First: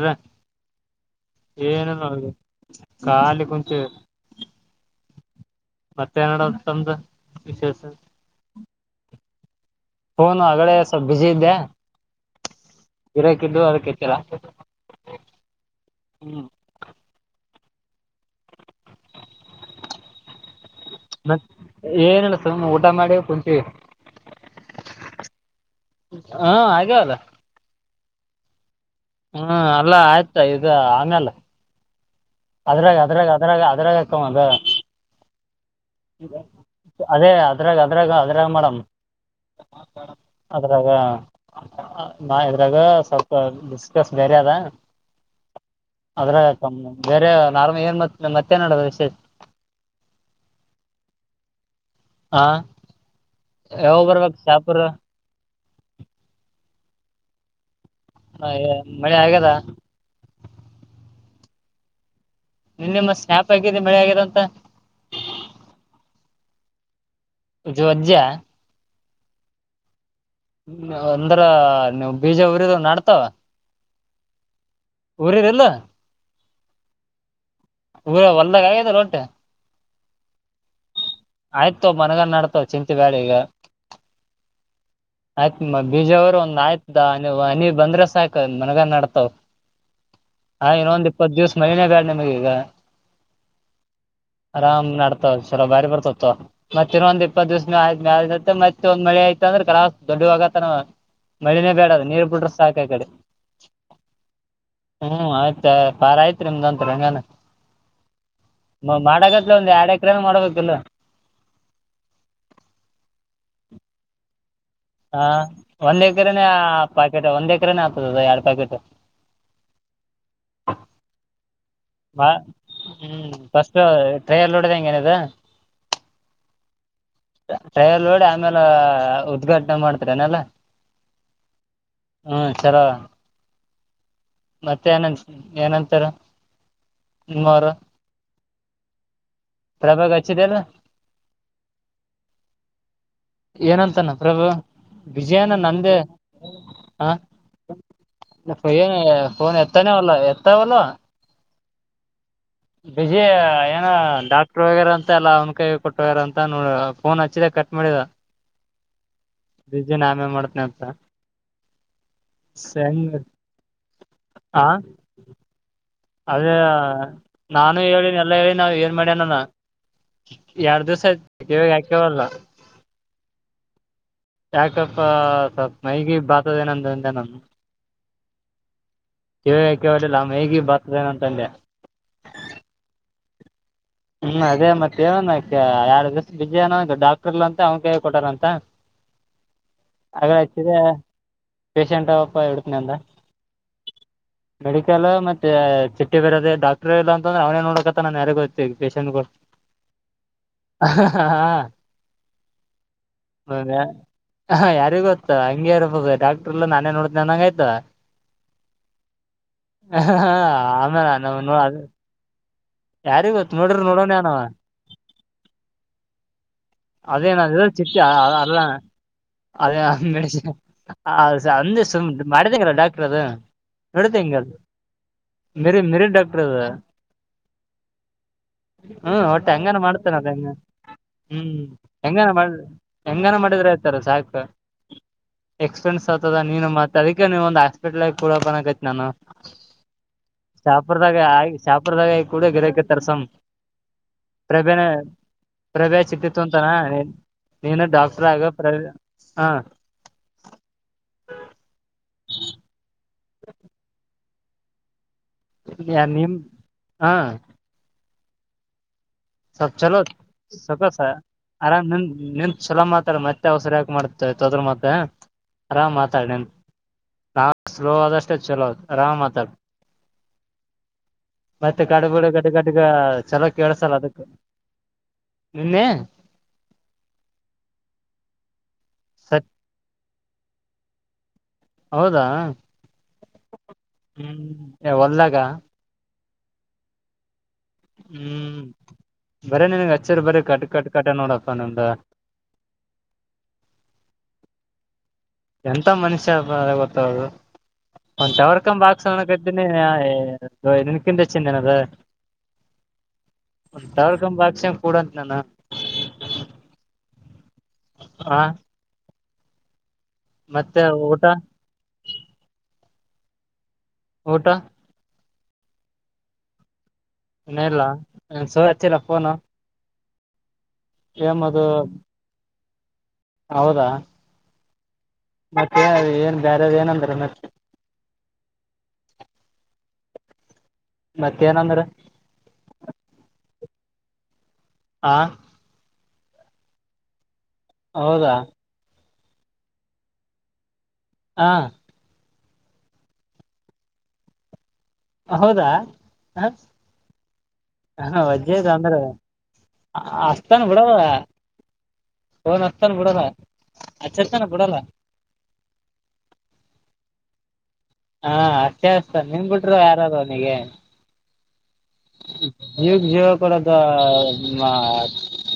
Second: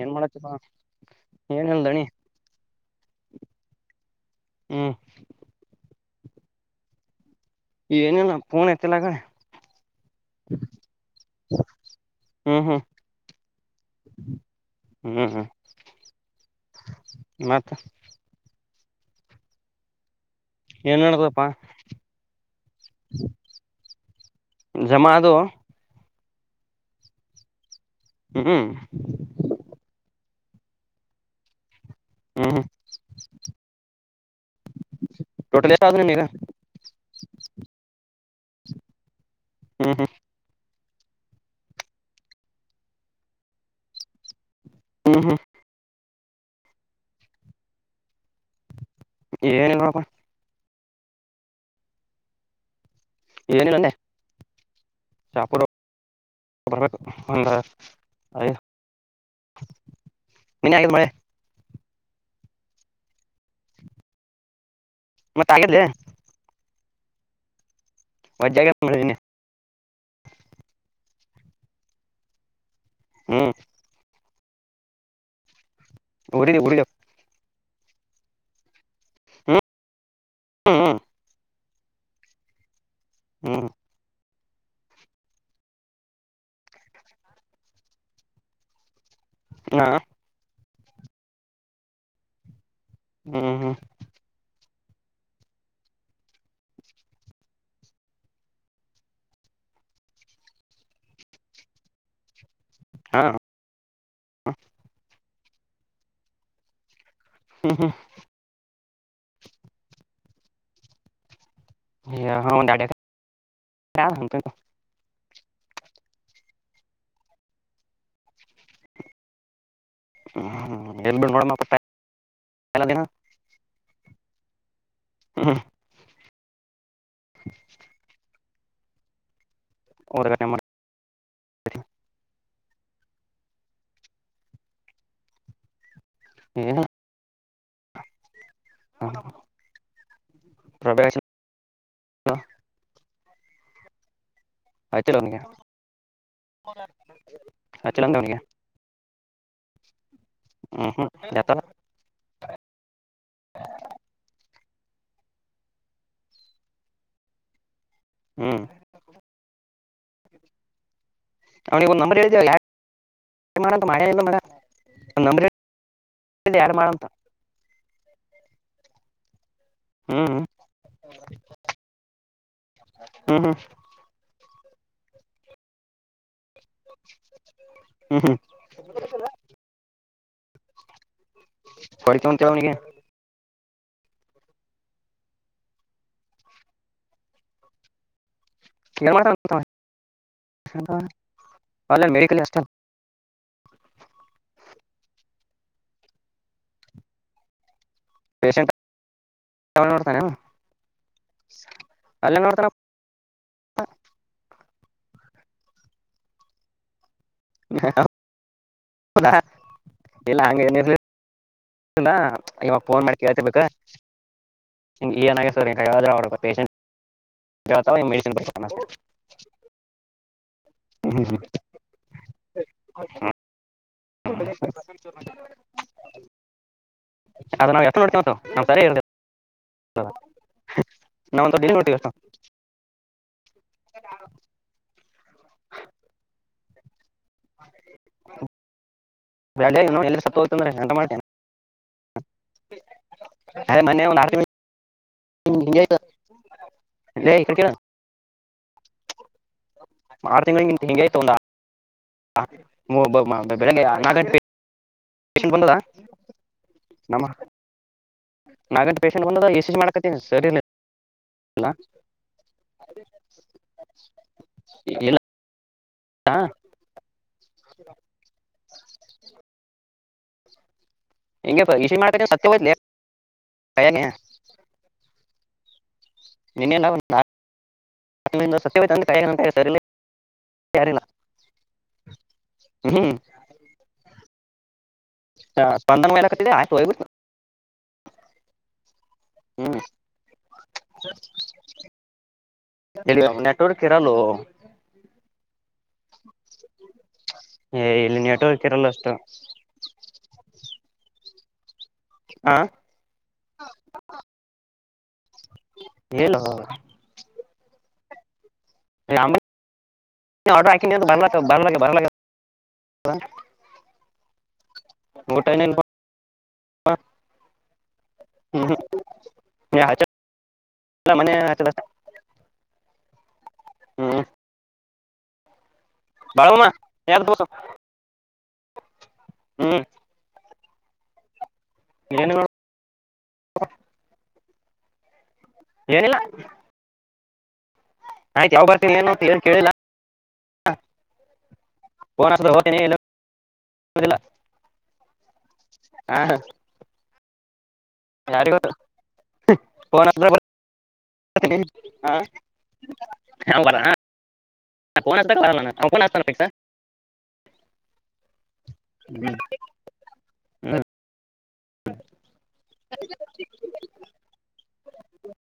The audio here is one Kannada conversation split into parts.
ಏನ್ ಮಾಡನತಾ ಏನ ನದು ಖಾಲಿ ಕೊಂಚೆ ಹ್ ಮತ್ತೆನ್ನಡ ತಂದ ವಿಶೇಷ ಪುಣ ಎತ್ತಲ್ಲಾಗಡೆೆ ಫೋನು ಆಗಡೆ ಸ್ವಲ್ಪ ಬುಿಸ ಇದ್ದೆ ಹ್ಮ್ ಹ್ಮ್ ಇದರಕ ಇದು ಕ ಚಲ್ಲ ಹ್ಮ್ ಹ್ಮ್ ಮತ್ತುತ್ತ ಏನ್ ನಡದಪ್ಪಾ ಮತ್ತ ಏನ್ಸ ಊಟ ಮಾಡಿ ಕುಂಚಿ ಜಮಾದು ಹಾ ಹಾಗಲ್ಲ ಹ್ಮ್ ಹ್ಮ ಅಲ್ಲ ಆಯ್ತಾ ಇದು ಆಮೇಲೆ ಹ್ಮ್ ಹ್ಮ್ ಅದ್ರಾಗ ಅದ್ರಾಗ ಅದ್ರಾಗ ಅದ್ರಾಗಕ್ಕ ಅದು ಟೋಟಲ್ ಎಷ್ಟ ಆದ ನಿಮಗ ಅದೇ ಅದ್ರಾಗ ಅದ್ರಾಗ ಅದ್ರಾಗ ಮೇಡಮ್ ಹ್ಮ್ ಹ್ಮ್ ಇದ್ರಾಗ ನ ಇದ್ರಾಗ ಸ್ವಲ್ಪ ಡಿಸ್ಕಸ್ ಬೇರೆ ಅದ ಹ್ಮ್ ಹ್ಮ್ ಅದ್ರ ಕಮ್ಮ ಬೇರೆ ನಾರ್ಮ ಏನ್ ಮ ಮತ್ತೇನ್ಡ ಏನಲ್ರುವಪ್ಪ ಹಾ ಏನಿಲ್ಲ ಅಂದೆ ಯಾವ ಬರ್ಬೇಕ ಶಾಪುರ ಅಂದ ಹಾ ಮಳೆ ಆಗದಾ ಮನ ಆಗಿದ ಮಳೆ ನಿನ್ನ ನಿಮ್ಮಾಪ ಆಗಿದೆ ಮಳೆ ಆಗ್ಯದ ಅಂತ ಮತ್ತೆ ಆಗಿದ್ದೆ ಅಜ್ಜ ಮಜ್ಜಾಗ ನಿದೀನನೆ ಅಂದ್ರ ನೀವು್ ಬೀಜ ಉರಿದ ನಡ್ತಾವ ಹ್ಮ್ ಊರಿರೆಲ್ಲ ಊಡಿ ಊರಿಯ ಊರ ಹೊಲ್ದಾಗ ಆಗ್ಯದಲ್ಲ ಹೊಂಟೆ ಹ್ಮ್ ಹ್ಮ್ ಹ್ಮ ಆಯ್ತು ಮನಗ ನಡ್ತಾವ ಚಿಂತ ಬ್ಯಾಳ ಈಗ ಹ್ಮ್ ಆಯ್ತ್ ಬೀಜವರುಂದ ಆಯ್ತ ಮನಿ ಬಂದ್ರೆ ಸಾಕ ಮನ್ಗನ್ ನಡ್ತಾವ್ ಹಾ ಹಾ ಇನ್ನೊಂದ್ ಇಪ್ಪತ್ತು ದಿವ್ಸ ಮನನೇ ಬೇಡ ನಿಮ್ಗೆ ಈಗ ಹ್ಮ್ ಹ್ಮ್ ಆರಾಮ್ ನಡ್ತಾವ್ ಚಲ ಬಾರಿ ಬರ್ತಾವ ಮತ್ತ ಇದ್ ಇಪ್ಪತ್ ದಿವಸ ಮ ಮತ್ತ ಮತ್ತೆ ಒಂದ ಮಳೆ ಆಯ್ತಂದ್ರ ಕಲ ದೊಡ್ಡ ಹೋಗತನ ಮಳನೇ ಬೇಡ ಅದು ನೀರ್ ಬಿಡ್ರ ಸಾಕ ಕಡೆ ಹಾ ಹ್ಮ್ ಆಯ್ತಾ ಪಾರ ಆಯ್ತ್ರಿ ನಿಮ್ದತ್ಂಗಾನ ಹ್ಮ್ ಹ್ಮ್ ಮಾಡಕತ್ ಒಂದ್ ಎರಡ್ ಎಕರೆನ ಮಾಡ್ಬೇಕಲ್ ಹ ಹ ದಾಡ ಹಾ ಒಂದ್ ಎಕರೆನೆ ಪ್ಯಾಕೆಟ್ ಒಂದ್ ಎಕರೆನೆ ಆತದದ ಎರಡ್ ಪ್ಯಾಕೆಟ್ ಹ್ಮ ಎಲ್ಬಡ್ಟ್ ಮಡ ಮಾ ಅ ಹ ಟ್ರಲ ಎ ಹಾ ಟೈರ್ ಲೋಡಿ ಆಮೇಲೆ ಉದ್ಘಾಟನೆ ಊಟ ಮಾಡ್ತರನಲ್ಲ ಓದಗಟ್ಟ ಮಾಡಿ ಹ್ಮ ಚಲೋ ಮತ್ತೆ ಏನ ಏನಂತಾರ ಹ್ಮ ರ ಹಾ ಪ್ರಭಾಗ ಹಚ್ಚಿದೆ ಅಲ್ಲ ಏನಂತ ನಮ್ಮ ಪ್ರಭು ಹಚ್ಚಿಲ್ಲ ಅವನಿಗೆ ವಿಜಯನ ನಂದೇ ಹ ಹಚ್ಚಿಲ್ಲ ಅಂದ ಅವನಿಗೆ ಏನ್ ಫೋನ್ ಎತ್ತಾನೇವಲ್ಲ ಎ ಹ್ಮ್ ಹ್ಮ್ ಎತ್ತಲ್ಲ ಬಜ ನ ಕೊಟ್ಟೋಗ್ಯಾರ ಅಂತ ಎಲ್ಲ ಅವ್ನ ಕೈ ಕೊಟ್ಟೋಗಾರ ಅಂತ ನೋಡ ಫೋನ್ ಹಚ್ಚಿದ ಕಟ್ ಮಾಡಿದ ಹ್ಮ್ ಬಿಜನ್ ಆಮೆಲ್ ಮಾಡ್ತನ ಅಂತ ಅವನಿಗೆ ಒ ನಂಬರ್ ಹೇಳವ ಹೆಂಗ್ ಆ [unintelligible] ಅದೇ ನಾನು ಹೇಳಿ ಎಲ್ಲ ಹೇಳಿ ನಾವ ಏನ್ ಮಾಡಿ ಅನಾನ ಹ್ಮ್ ಹ್ಮ್ ಎರಡ್ ದಿವ್ಸ ಆಯ್ತ ಕಿವ್ಯಾಗಕ್ಯವಲ್ಲ ಹ್ಮ ಹ್ಮ್ ಯಾಕಪ್ಪ ಸ್ವಲ್ಪ ಮೈಗಿ ಬಾತದೇಏನಂದಂತೆ ನಾನು ಹ್ಮ್ ಹ್ಮ್ ಕೇವಿಗಕ್ಯ ಹೊಲ್ಲ ಮೈ ಗಿಯ ಬರ್ತದೇನ ಅಂತಂದೆ ಹೊಡಿತ ಒನ್ಂತವ ನಿಗೆ ಹ್ಮ್ ಅದೇ ಮತ್ತೆವ ಎರಡು ದಿವಸ ಬಿಜಯನ ಡಾಕ್ಟರ್ಲ್ಲ ಅಂತ ಅವ್ನ ಕೈ ಕೊಟಾರಂತ ಏನ್ ಮಾಡ್ತಾನ ಆಗಳೆ ಹಚ್ಚಿದೆ ಅಲ್ಲ ಪೇಶಂಟ್ಪ್ಪ ಮೆಡಿಕಲ್ ಅಷ್ಟಲ್ ಇಡತನಿ ಅಂದ ಮೆಡಿಕಲ್ ಮತ್ತೆ ಚಿಟ್ಟಿ ಬರದದೆ ಡಾಕ್ಟರ್ ಇಲ್ಲ ಅಂತಂದ್ರೆ ಅವನೇನ್ ನೋಡಕತ್ತ ನ ಯಾರ ಪೇಷಂಟ್ ಗಳು ನೋಡ್ತಾನೆ ಕೊ ಹ ಅಲ್ಲೇ ನೋಡ್ತಾನ ಹೌದ ಹ ಯಾರಿಗ ಗೊತ್ತ ಹಂಗೆ ಇರ್ಬದೆ ಡಾಕ್ಟ್ರಲ್ಲ ನಾನೇ ನೋಡ ನನಂಗಾಯ್ತ ಹಾ ಇಲ್ಲ ಹಂಗ ಏನಿರ್ಲಿಲ್ಲ ಆಮೇಲೆ ನಾ ನೋಡ ಇವಾಗ ಫೋನ್ ಮಾಡಿಕ್ ಕೇಳ್ತಿಬೇಕಾ [unintelligible] ಏನಾಗರ್ ಹೇಳ್ರಡ ಪೇಷೆಂಟ್ ಅದೇನ ಚಿತ್ತ ಅಲ್ಲ ಅಣ್ಣ ಅದೇ ಮೆಡಿಸನ್ ಹ ಅಂದ ಸು ಮಾಡತಗೆಲ್ಲ ಡಾಕ್ಟರ್ ಅದು ನಡಿತಂಗದು ಮೇರೆ ಮೇರೆನಾ ಡಾಕ್ಟರ್ ದು ಅದ ನಾವ್ ಎಷ್ಟ ನೋಡ್ತೀವ ಅಂತ ನಮ್ ಸರಿ ಇರ್ತದೆ ಹ್ಮ್ ಹೊಟ್ಟೆ ಹಂಗಾನ ಮಾಡ್ತೇನೆ ಅದ ಹೆಂಗ ನಾವಂತ ಹ್ಮ್ ಡೈಲಿ ನೋಡ್ತೀವಿ ಅಷ್ಟ ಹೆಂಗ ಮಾಡ ಹೆಂಗನ ಮಾಡಿದ್ರೆ ಆತಾರ ಸಾಕು ಎಕ್ಸ್ಪೀರೆನ್ಸ್ ಆಗ್ತದ ನೀನು ಸದಕ್ಕೆ ನೀವ ಒಂದ್ ಹಾಸ್ಪಿಟ್ಲ್ ಕೂಡ ಬಕೈತಿ ನಾನು ಬ್ಯಾಡ ಇನ್ನು ಎಲ್ಲಿ ಸತ್ತು ಹೋಯ್ತಂದ್ರೆ ಎಂತ ಶಾಪುರದಾಗ ಮಾಡ್ತೇನೆ ಆಗಿ ಶಾಪುರದಾಗ ಕೂಡ ಗಿದಕ್ಕೆ ತರ್ಸಂ ಅದೇ ಮೊನ್ನೆ ಒಂದ್ ಆರ್ ತಿಂಗಳು ಪ್ರಭೆನ ಹಿಂಗೆ ಆಯ್ತು ಪ್ರಭೆ ಚಿತ್ತಿತ್ತು ಅಂತಾನ ಲೇ ಈ ಕಡೆ ಕೇಳು ನೀನು ಡಾಕ್ಟರ್ ಆಗೋ ಪ್ರ [unintelligible] ಆರ್ ತಿಂಗಳಂತ ಹೆಂಗೈಗತೊಂಡ [unintelligible] ಹ [unintelligible] ನಿಮ್ ಹಾ ನಾನ್ ಪೇಷಂಟ್ ಬಂದ ಎ ಸಿ ಜಿ ಮಾಡ್ಕತಿನಿ ಸರ್ ಸತಸ ಆರಾಮ್ ನಿನ್ ನಿನ್ ಚಛಲೋ ಮಾತಾಡ ಮತ್ತೆ ಅವಸರ ಯಾಕ ಮಾಡತ ತೋದ್ರ ಮತ್ತೆ ಇಲ್ಲ ಆರಾಮ್ ಮಾತಾಡೇನ್ ನಾ ಸ್ಲೋ ಆದಷ್ಟೆ ಚಲೋ ಆರಾಮ ಮಾತ ಹಿಂಗೆ ಮತ್ತೆ ಇ ಸಿ ಜಿ ಕಡುಬಡು ಮಾಡಕತ್ತೀನಿ ಸತ್ಯ ಹೋಯ್ತ್ಲೆ ಗಡ್ಗಡಿಗ ಚಲೋ ಕೇಳಳ್ಸಲ್ಲ ಕೈಯಾಗೆ ಅದಕ್ [inaudible] ನಿನ್ನೆ ನಿನ್ನೆ ನ ಸವಾಯ ಸತ್ ಸರಿ [unintelligible] ಯಾರಿಲ್ಲ ಹೌದಾ ಹ್ಮ್ ಹ್ಮ್ ಹೊಲ್ದಾಗ ಆತ [unintelligible] ಹ್ಮ್ ಬರ ಹ್ಮ್ ನನ್ಗ್ ಹಚ್ಚರ್ ಬರ ಕಟ್ ಕಟ್ ಕಟ ನೋಡಪ್ಪ ನಿಮ್ದ ನೆಟವರ್ಕ ಎರಲ್ಲೋ ಎಂತ ಮನುಷ್ಯ ಗೊತ್ತಾಗದು ಏ ಇಲ್ಲಿ ಒಂದು ಟವರ್ ನೆಟ್ವರ್ಕ್ ಕಂಬ ಇರಲ್ಲ ಅಷ್ಟು ಹಾಕ್ಸೋಂದಿನಿ ನಿನಕಿಂತ ಹೆಚ್ಚಿದ ಅದು ಹಾ ಒಂದು ಟವರ್ ಕಂಬ ಹಾಕಸುಕೋಡು ಅಂತೀನಿ ನೀನು ಹೇಳು ಹಾ ಆಕೆಂದಿತ್ತು ಊಟ ಬರ್ಲಾಕತ ಬ ರಲೇಗೆದ ಬರಲೇಗೆದ ಊಟಾ ಊಟ ಇನ್ನ ಇಲ್ಲಪ್ಪ ಇನ ಇಲ್ಲ ಸರ್ ಹಚ್ಚಿಲ್ಲ ಫೋನು ಹ್ಮ್ ಹಚ್ಚಲ್ಲ ಮನೆ ಸೇಮ್ ಅದು ಹಚ್ಚದ ಹೌದಾ ಹ್ಮ್ ಮತ್ತೆ ಏನ್ ಬಾಳಮ್ಮ ಬ್ಯಾರೆದ ಏನಂದ್ರ ನಿರ ಮತ್ ದೋಸ ಹ್ಮ್ ಮತ್ತೆ ಏನಂದ್ರ ಹ್ಯ ಹಾ ಏನಿಲ್ಲಾ ಹೌದಾ ಆಯ್ತು ಯಾವಾಗ ಬರ್ತ್ ಏನು ಕೇಳಿಲ್ಲ [inaudible] ಹಾ ಫೋನ್ ಹಚ್ಚಿದ್ರ ಹೋತ್ನಿ, ಇಲ್ಲಿ ಕಂದ್ರೆ ಇಲ್ಲ ಹೌದಾ ಹಾ ಹ ಯಾರಿಗ್ ವೈಜೈತ್ ಗೊತ್ತು ಅಂದ್ರೆ ಫೋನ್ ಹಚ್ಚಿದ್ರ ಬರ್ ಅಸ್ತಾನ ಬಿಡದದು ಹಾ ಫೋನ್ ಹಚ್ಚತಾನ ಬಿಡಲ್ಲ ಅವ್ನ್ ಬರ ಹಚ್ಚಿರುತಾನ ಬಿಡಲ್ಲ ಹಾ ಫೋನ್ ಅಚ್ಚಕ್ ಬರಲ್ಲಅವನು ಒಬ್ಬನೆ ಹಚ್ತಾನೆ ಫಿಕ್ಸಾ ಹಾ ಅಚ್ಚೆ ಅಚ್ಚ ತಾನೆ ನಿನ್ ಬಿಟರು ಯಾರಾರೂ ಅವನಿಗೆ ಹ್ಮ್ ಜೀವಕ್ ಜೀವ ಕೊಡೋದು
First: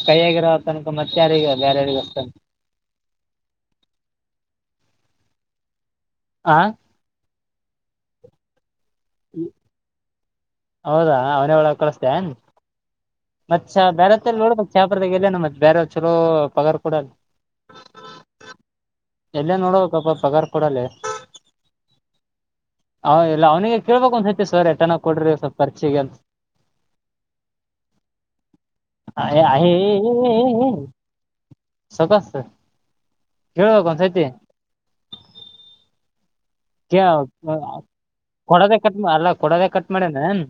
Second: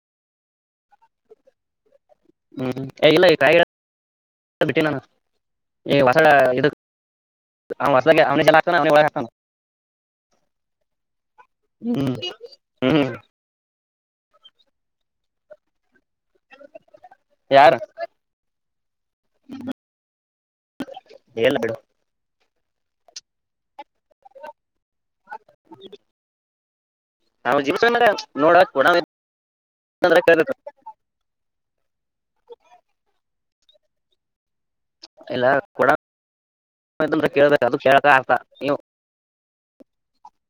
ಕೈಯಗಿರೋ ಮತ್ತೆ ಯಾರಗಿ ಅದು ಯಾರರಗಿ ಅಚ್ತಾನ್ ಹ್ಮ್ ಈ ಇಲ್ಲ ಯಾರರಗಿ ಬಿಟ್ಟ ನೆ ನಾನು ಈ ಹೊಸದ ಆ ಇದು [inaudible] ಜ ಅವನೇ ಜಗಳ ಆಡ್ತಾನೆಅವನೇ ಒಳ ಹಾಕ್ತಾನೆ [inaudible] ಹೌದಾ ಅವನ ಒಳಗೆ ಕಳಸ್ತೇನು ಹ್ಮ್ ಚ ಬೇರೆ ನೋಡ ಕ್ಯಾಮೆರಾದಾಗ ಎಲ್ಲೆನೆ ಮತ್ ಬ್ಯಾರೇದ್ ಚಲೋ ದು ಪಗಾರ ಕೊಡಲಿ ಯಾರು ಎಲ್ಲೇ ನೋಡಬೇಕಪ್ಪ ಪಗಾರ್ ಕೊಡಲ್ಲಿ ಇಲ್ಲ ಬಿಡು ಹ ಇಲ್ಲ ಅವ್ನಿಗೆ ಕೇಳ್ಬೇಕಕ್ ಒಂದು ಸರತಿ ಸರ್ ಎಟನ ಕೊಡ್ರಿ ಸ್ವಲ್ಪ ಕರ್ಚಿಗೆ ಅಂತ ಅವನು ಜಿಬ್ಬ ಮಾರಾಯ ನೋಡಕ್ಕೆ ಬಿಡದ ಸುಖಸ ಕೇಳಬೇಕು ಒಂದು ಸರ್ತಿ ಇಲ್ಲ ಕೊಡಂತ ಹೆ ನೀವು ಕೊಡದೆ ಕಟ್ ಅದರಗ ಕೊಡದೆ ಕಟ್ ಮಾಡ್ಯನನ್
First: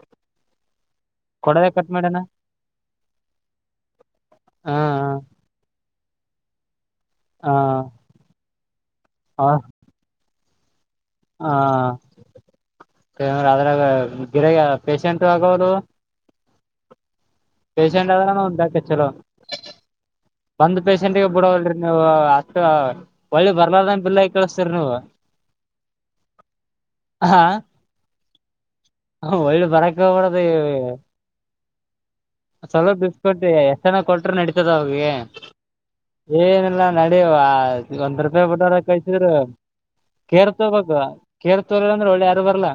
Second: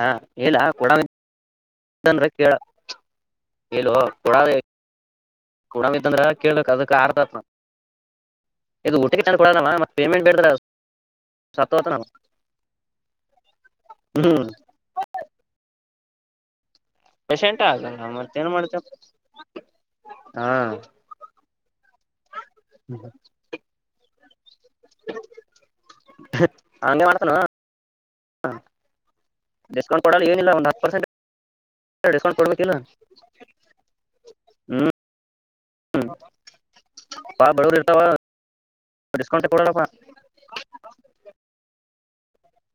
ಹಾ ಇಲ್ಲ ಕೊಡದು ಕಟ್ ಮಾಡ್ಯಾನ ತಂದ್ರ ಕೇಳು ಕೇಳೋ ಕೊಡಾದ ಹಾ ಕೊಡಂಗಿತ್ತಂದ್ರ ಕೇಳ್ಬೇಕ್ ಅದಕ್ ಆತ ದ್ ಹಾ ಇದು ಊಟಿಕ್ಕೆ ತಂದು ಕೊಡಲಲ್ಲಾ ಮತ್ತ ಪೇಮೆಂಟ್ [inaudible] ಸತ್ತೋತ ಹಂ ನಾವು ಅದ್ರಾಗ ಹ್ಮ್ ಗಿರಗ್ ಪೇಶೆಂಟ್ ಆಗೋದು ಪೇಶೆಂಟ್ ಆಗಲ್ಲ ಪೇೇಶೆಂಟ್ ಆದ್ರನು ಮತ್ತೇನ್ ಒಂದ್ ಸಾರಥಿ ಮಾಡ್ತೇಪ್ಪ ಚಲೋ ಹಾ ಒಂದ್ ಪೇಷೆಂಟ್ಗೆ ಬಿಡಲ್ರಿ ನೀವು ಅಷ್ಟ ಒಳ್ಳಿ ಬರ್ಲಾರದಂಗೆಬಿಲ ಕಳಸ್ತೀ ವು ಹಂಗೆ ಮಾಡ್ತಾನ ಹಾ ಹ ಒಳ್ಳೆ ಬರಕ್ಕೆ ಡಿಸ್ಕೌಂಟ್ ಕೊಡಲ್ಲ ಹೋಗಬಾರದು ಏನಿಲ್ಲ ಒಂದ್ ಹತ್ತು ಇವರಿಗೆ ಪರ್ಸೆಂಟ್ ಡಿಸ್ಕೌಂಟ್ ಒಂದು ಕೊಡ್ಬೇಕಿಲ್ಲ ಸಲ ಬಿಲ್ ಕಟ್ರಿ ಎಷ್ಟ ಜನ ಕೊಟ್ರ ನಡತದ ಹ್ಮ್ ಅವಿರಿಗೆ ಏನಲ್ಲ ನಡಿ ಬಾ ಬಡವರು ಇರ್ತಾವ ಒಂದ್ ರೂಪಾಯಿ ಬಿಟ್ಟಾರ ಕೈಸಿದ್ರರು ಡಿಸ್ಕೌಂಟ್ ಕೊಡಲ್ಲಪ್ಪಾ ಕೇರ್ ತಗೋಬೇಕು ಕೇರ್ ತಗೊಳ್ಳಿಲ್ಲ ಅಂದ್ರೆ ಒಳ್ಳೆ ಯಾರು ಬರ್ಲ್ಲಾ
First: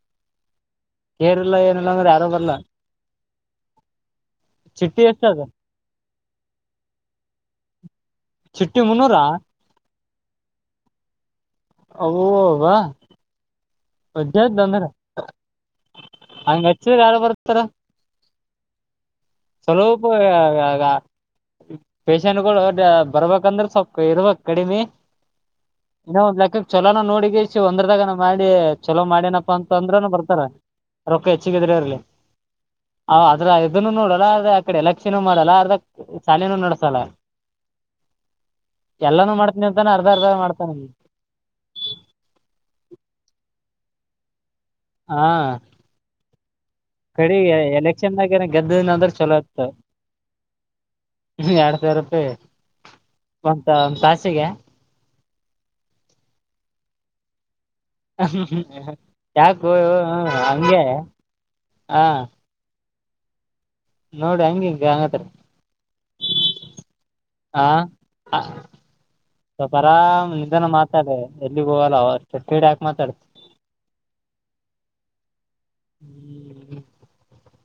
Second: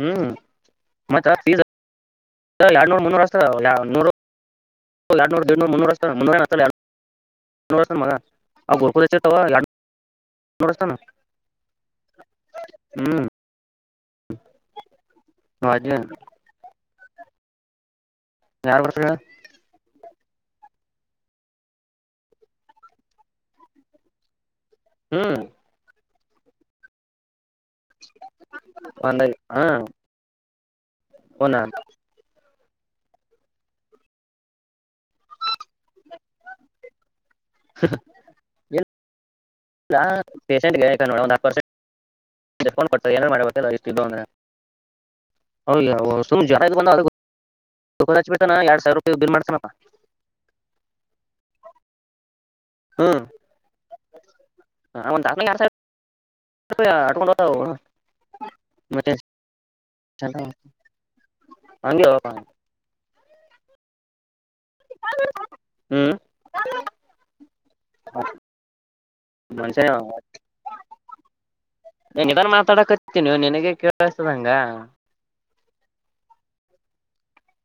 ಹ್ಮ್ ಮತ್ತ ಕೇರ್ ಇಲ್ಲ ಫೀಸ್ ಏನಲ್ಲಂದ್ರ ಯಾರು ಬರಲ್ಲ ಎರಡ್ನೂರ್ ಮುನ್ನೂರುರಷ್ಟ ನೂ ಚಿಟ್ಟಿ ಎಷ್ಟ ಅದ ಎಡುನೂರು ನೂರೂ ಮುೂರಷ್ಟ [inaudible] ಹ ಮೂನ್ನೂರ ಏನ್ ಅಚ್ಚಲ ಎರಡನೂರ ಆಚ್ಚತನ ಮಗ [inaudible] ಹ ಚಿಟ್ಟಿ ಗುಲ್ಕೋಜ ಮುನ್ನೂರ ಹಚ್ಚಿರ್ತವಾ ಮಗ ಎರಡು ಮೂರು ಅಚ್ಚತನ [inaudible] ವಾ ವಜ್ಜ್ದ ಅಂದ್ರ ಅಜ್ಜಿ ಹಂಗ ಹಚ್ಚಿದ ಯಾರು ಬರ್ತಾರ ಯಾರ್ ಬರ್ತರ ಪೇಷಂಟ್ಗಳು ಬರ್ಬೇಕಂದ್ರೆ ಸೊಪ್ಪು ಇರ್ಬೇಕು ಕಡಿಮೆ ಹ್ಮ್ ಇನ್ನೊ ಒಂದ್ ಲೆಕ್ಕಕ್ ಚಲೋನ ನೋಡಗ ಒಂದ್ರದಾಗನ ಮಾಡಿ ಎೋ ಒಂದ್ ಮಾಡೇನಪ್ಪಾ ಹಾ ಅಂತ ಅಂದ್ರನು ಬರ್ತಾರ ರೊಕ್ಕ ಒನ್ ಹೆಚ್ಚಗಿದ್ರಿ ಇರ್ಲಿ ಹ ಅದ್ರ ಇದನ್ನು ನೋಡಲ್ಲ ಅ ಆ ಕಡೆ ಎಲ್ಲ ಪಕ್ಷ ಮಾಡಲ್ಲ ಅರ್ದ ಶಾಲೆನೂ ನಡಸಲ್ಲ ಎಲ್ಲಾನ ಮಾಡ ಇಲ್ಲ ಪೇಷಂಟ್ಗೆ ಒಂದ್ ಆತ್ ಪರ್ಸೆಂಟ್ [unintelligible] ಮಾಡ್ರ [unintelligible] ಹಾ ಸುಮ್ ಜ್ವರ ಇದು ಬಂದ ಕಡೆ ಅದಕ್ಕೆ ಹಚ್ಚಿ ಎಲೆಕ್ಷನ್ದಾಗಏ ಬಿಡ್ತಾನ ಎರಡ್ ಸಾವಿರ ದ್ದನಂದ್ರ ರೂಪಾಯಿ ಬಿಲ್ ಚಲೋ ಇತ ಮಾಡ್ತಾನಪ್ಪ ಎರಡ್ ಸಾವಿರ ರೂಪಾಯಿ ಹ್ಮ್ ಒಂತ ಒ ಸಾಸಿಗೆ [inaudible] ಅಕೊಂಡ ಹ ಯಾಕು ಹ್ಮ ಹಂಗೆ ಹಾ ಹಂಗೆ ನೋಡಿ ಹಂಗಿ ಹಗೆ ಹ್ಮ್ [unintelligible] ಹಾ [inaudible] ಸ್ವಲ್ಪ ಮನುಷ್ಯ ಆರಾಮ್ ನಿಧನ ಮಾತಾಡ ಎಲ್ಲಿಗ ಹೋಗಲ್ಲ ಅವ ಚೀಡೆ ಯಾಕ್ ಮಾತಾಡ್. ಬಸದಂಗ ಹ್ಮ್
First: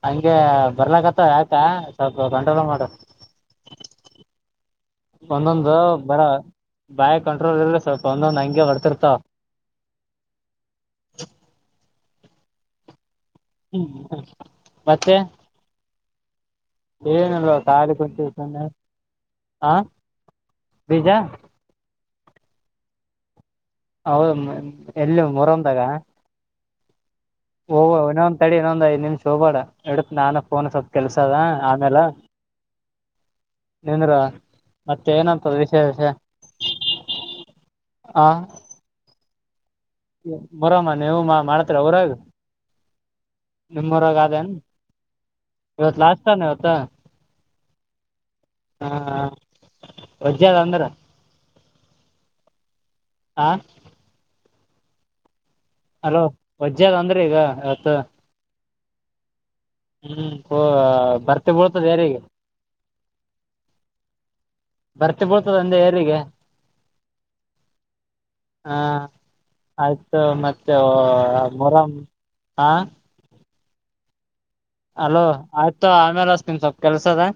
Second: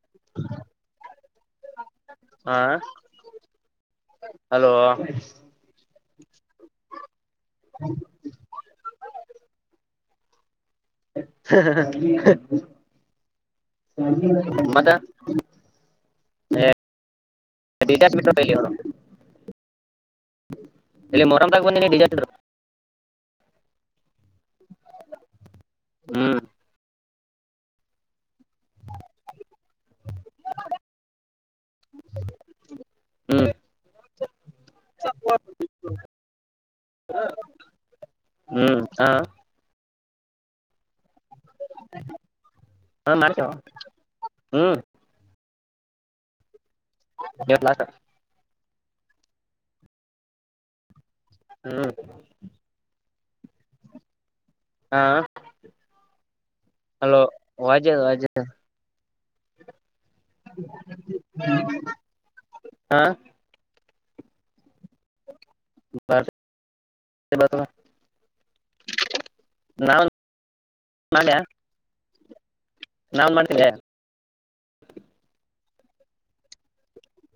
ಹಂಗೆ ಬರ್ಲಕ್ಕತ್ತ ಆಯ್ತಾ ಸ್ವಲ್ಪ ಹಾ ಕಂಟ್ರೋಲ ಮಾಡ ಹಲೋ ಒಂದೊಂದು ಬರ ಬಾಯ ಕಂಟ್ರೋಲ್ ಇರ ಸ್ವಲ್ಪ ಒಂದೊಂದ್ ಹಂಗೆ ಹೊಡ್ತಿರ್ತಾವ [unintelligible] ಹ [unintelligible] [inaudible] ಮತ್ತ ಏ ಏನ ಕಾಲ ಡಿಜೆ ಕು ಹಚ್ಬಿಟ್ರಪ್ಪ ಇಲ್ಲಿ ಇವ್ರು ಹ ಬೀಜ ಇಲ್ಲಿ ಮೊಹರಂದಾಗ ಬಂದಿನಿ ಡಿಜೆ ಹಚ್ಚಿದ್ರು ಹೌದು ಎಲ್ಲಿ ಮೋರಂದಾಗ ಹ್ಮ್ ಓಏನ ಸಡಿ ಇನ್ನೊಂದ್ ಐದ್ ನಿಮಿಷ ಹೋಗಬೇಡ ಇಡಕ್ ನಾನ ಫೋನ್ ಸ್ವಲ್ಪ ಕೆಲ್ಸ ಅದ ಆಮೇಲೆ. ಹ್ಮ್ ನಿಂದ್ರ ಮತ್ತೆ ಏನಂತದ ವಿಷಯ ವಿಷಯ. ಹ್ಮ್ ಹ. [unintelligible] ನೀವು ಮಾಡತ್ರಿ ಊರಾಗ ಹಾ ಮಾಡ್ತೇವ ನಿಮ್ಮರಾಗ ಅನ್. ಹ್ಮ್ ಇವತ್ ಲಾಸ್ಟ್ ತನ್ ಇವತ್ತು. ಹಡ್ ಲಾಖ ಹಾ ವಜ್ಜದ ಅಂದ್ರ. ಹ್ಮ್ ಹಾ ಹಾ ವಜ್ಜೆ ಅದ ಅಂದ್ರ ಹಲೋ ಈಗ ಇವತ್ತು ವಾಜದ ವಾಜೆ. ಹ್ಮ್ ಹ ಬರ್ತ ಬಳ್ತ ಬೇರೆಗೆ. ಹಾ ಬರ್ತಿ ಬಡ್ತದ ಅಂದೆ ಯಾರಿಗೆ. ಬರ್ತ ಹಾ ನಾವ್ ಆಯ್ತು ಮತ್ತೆ ಮೊರಂ. ಹ ನಾನ್ ಮಾಡ್ತೆ ಅಲೋ ಆಯ್ತೋ ಆಮೇಲೆಸ್ತನ್ ಸ್ವಲ್ಪ ಕೆಲ್ಸದ.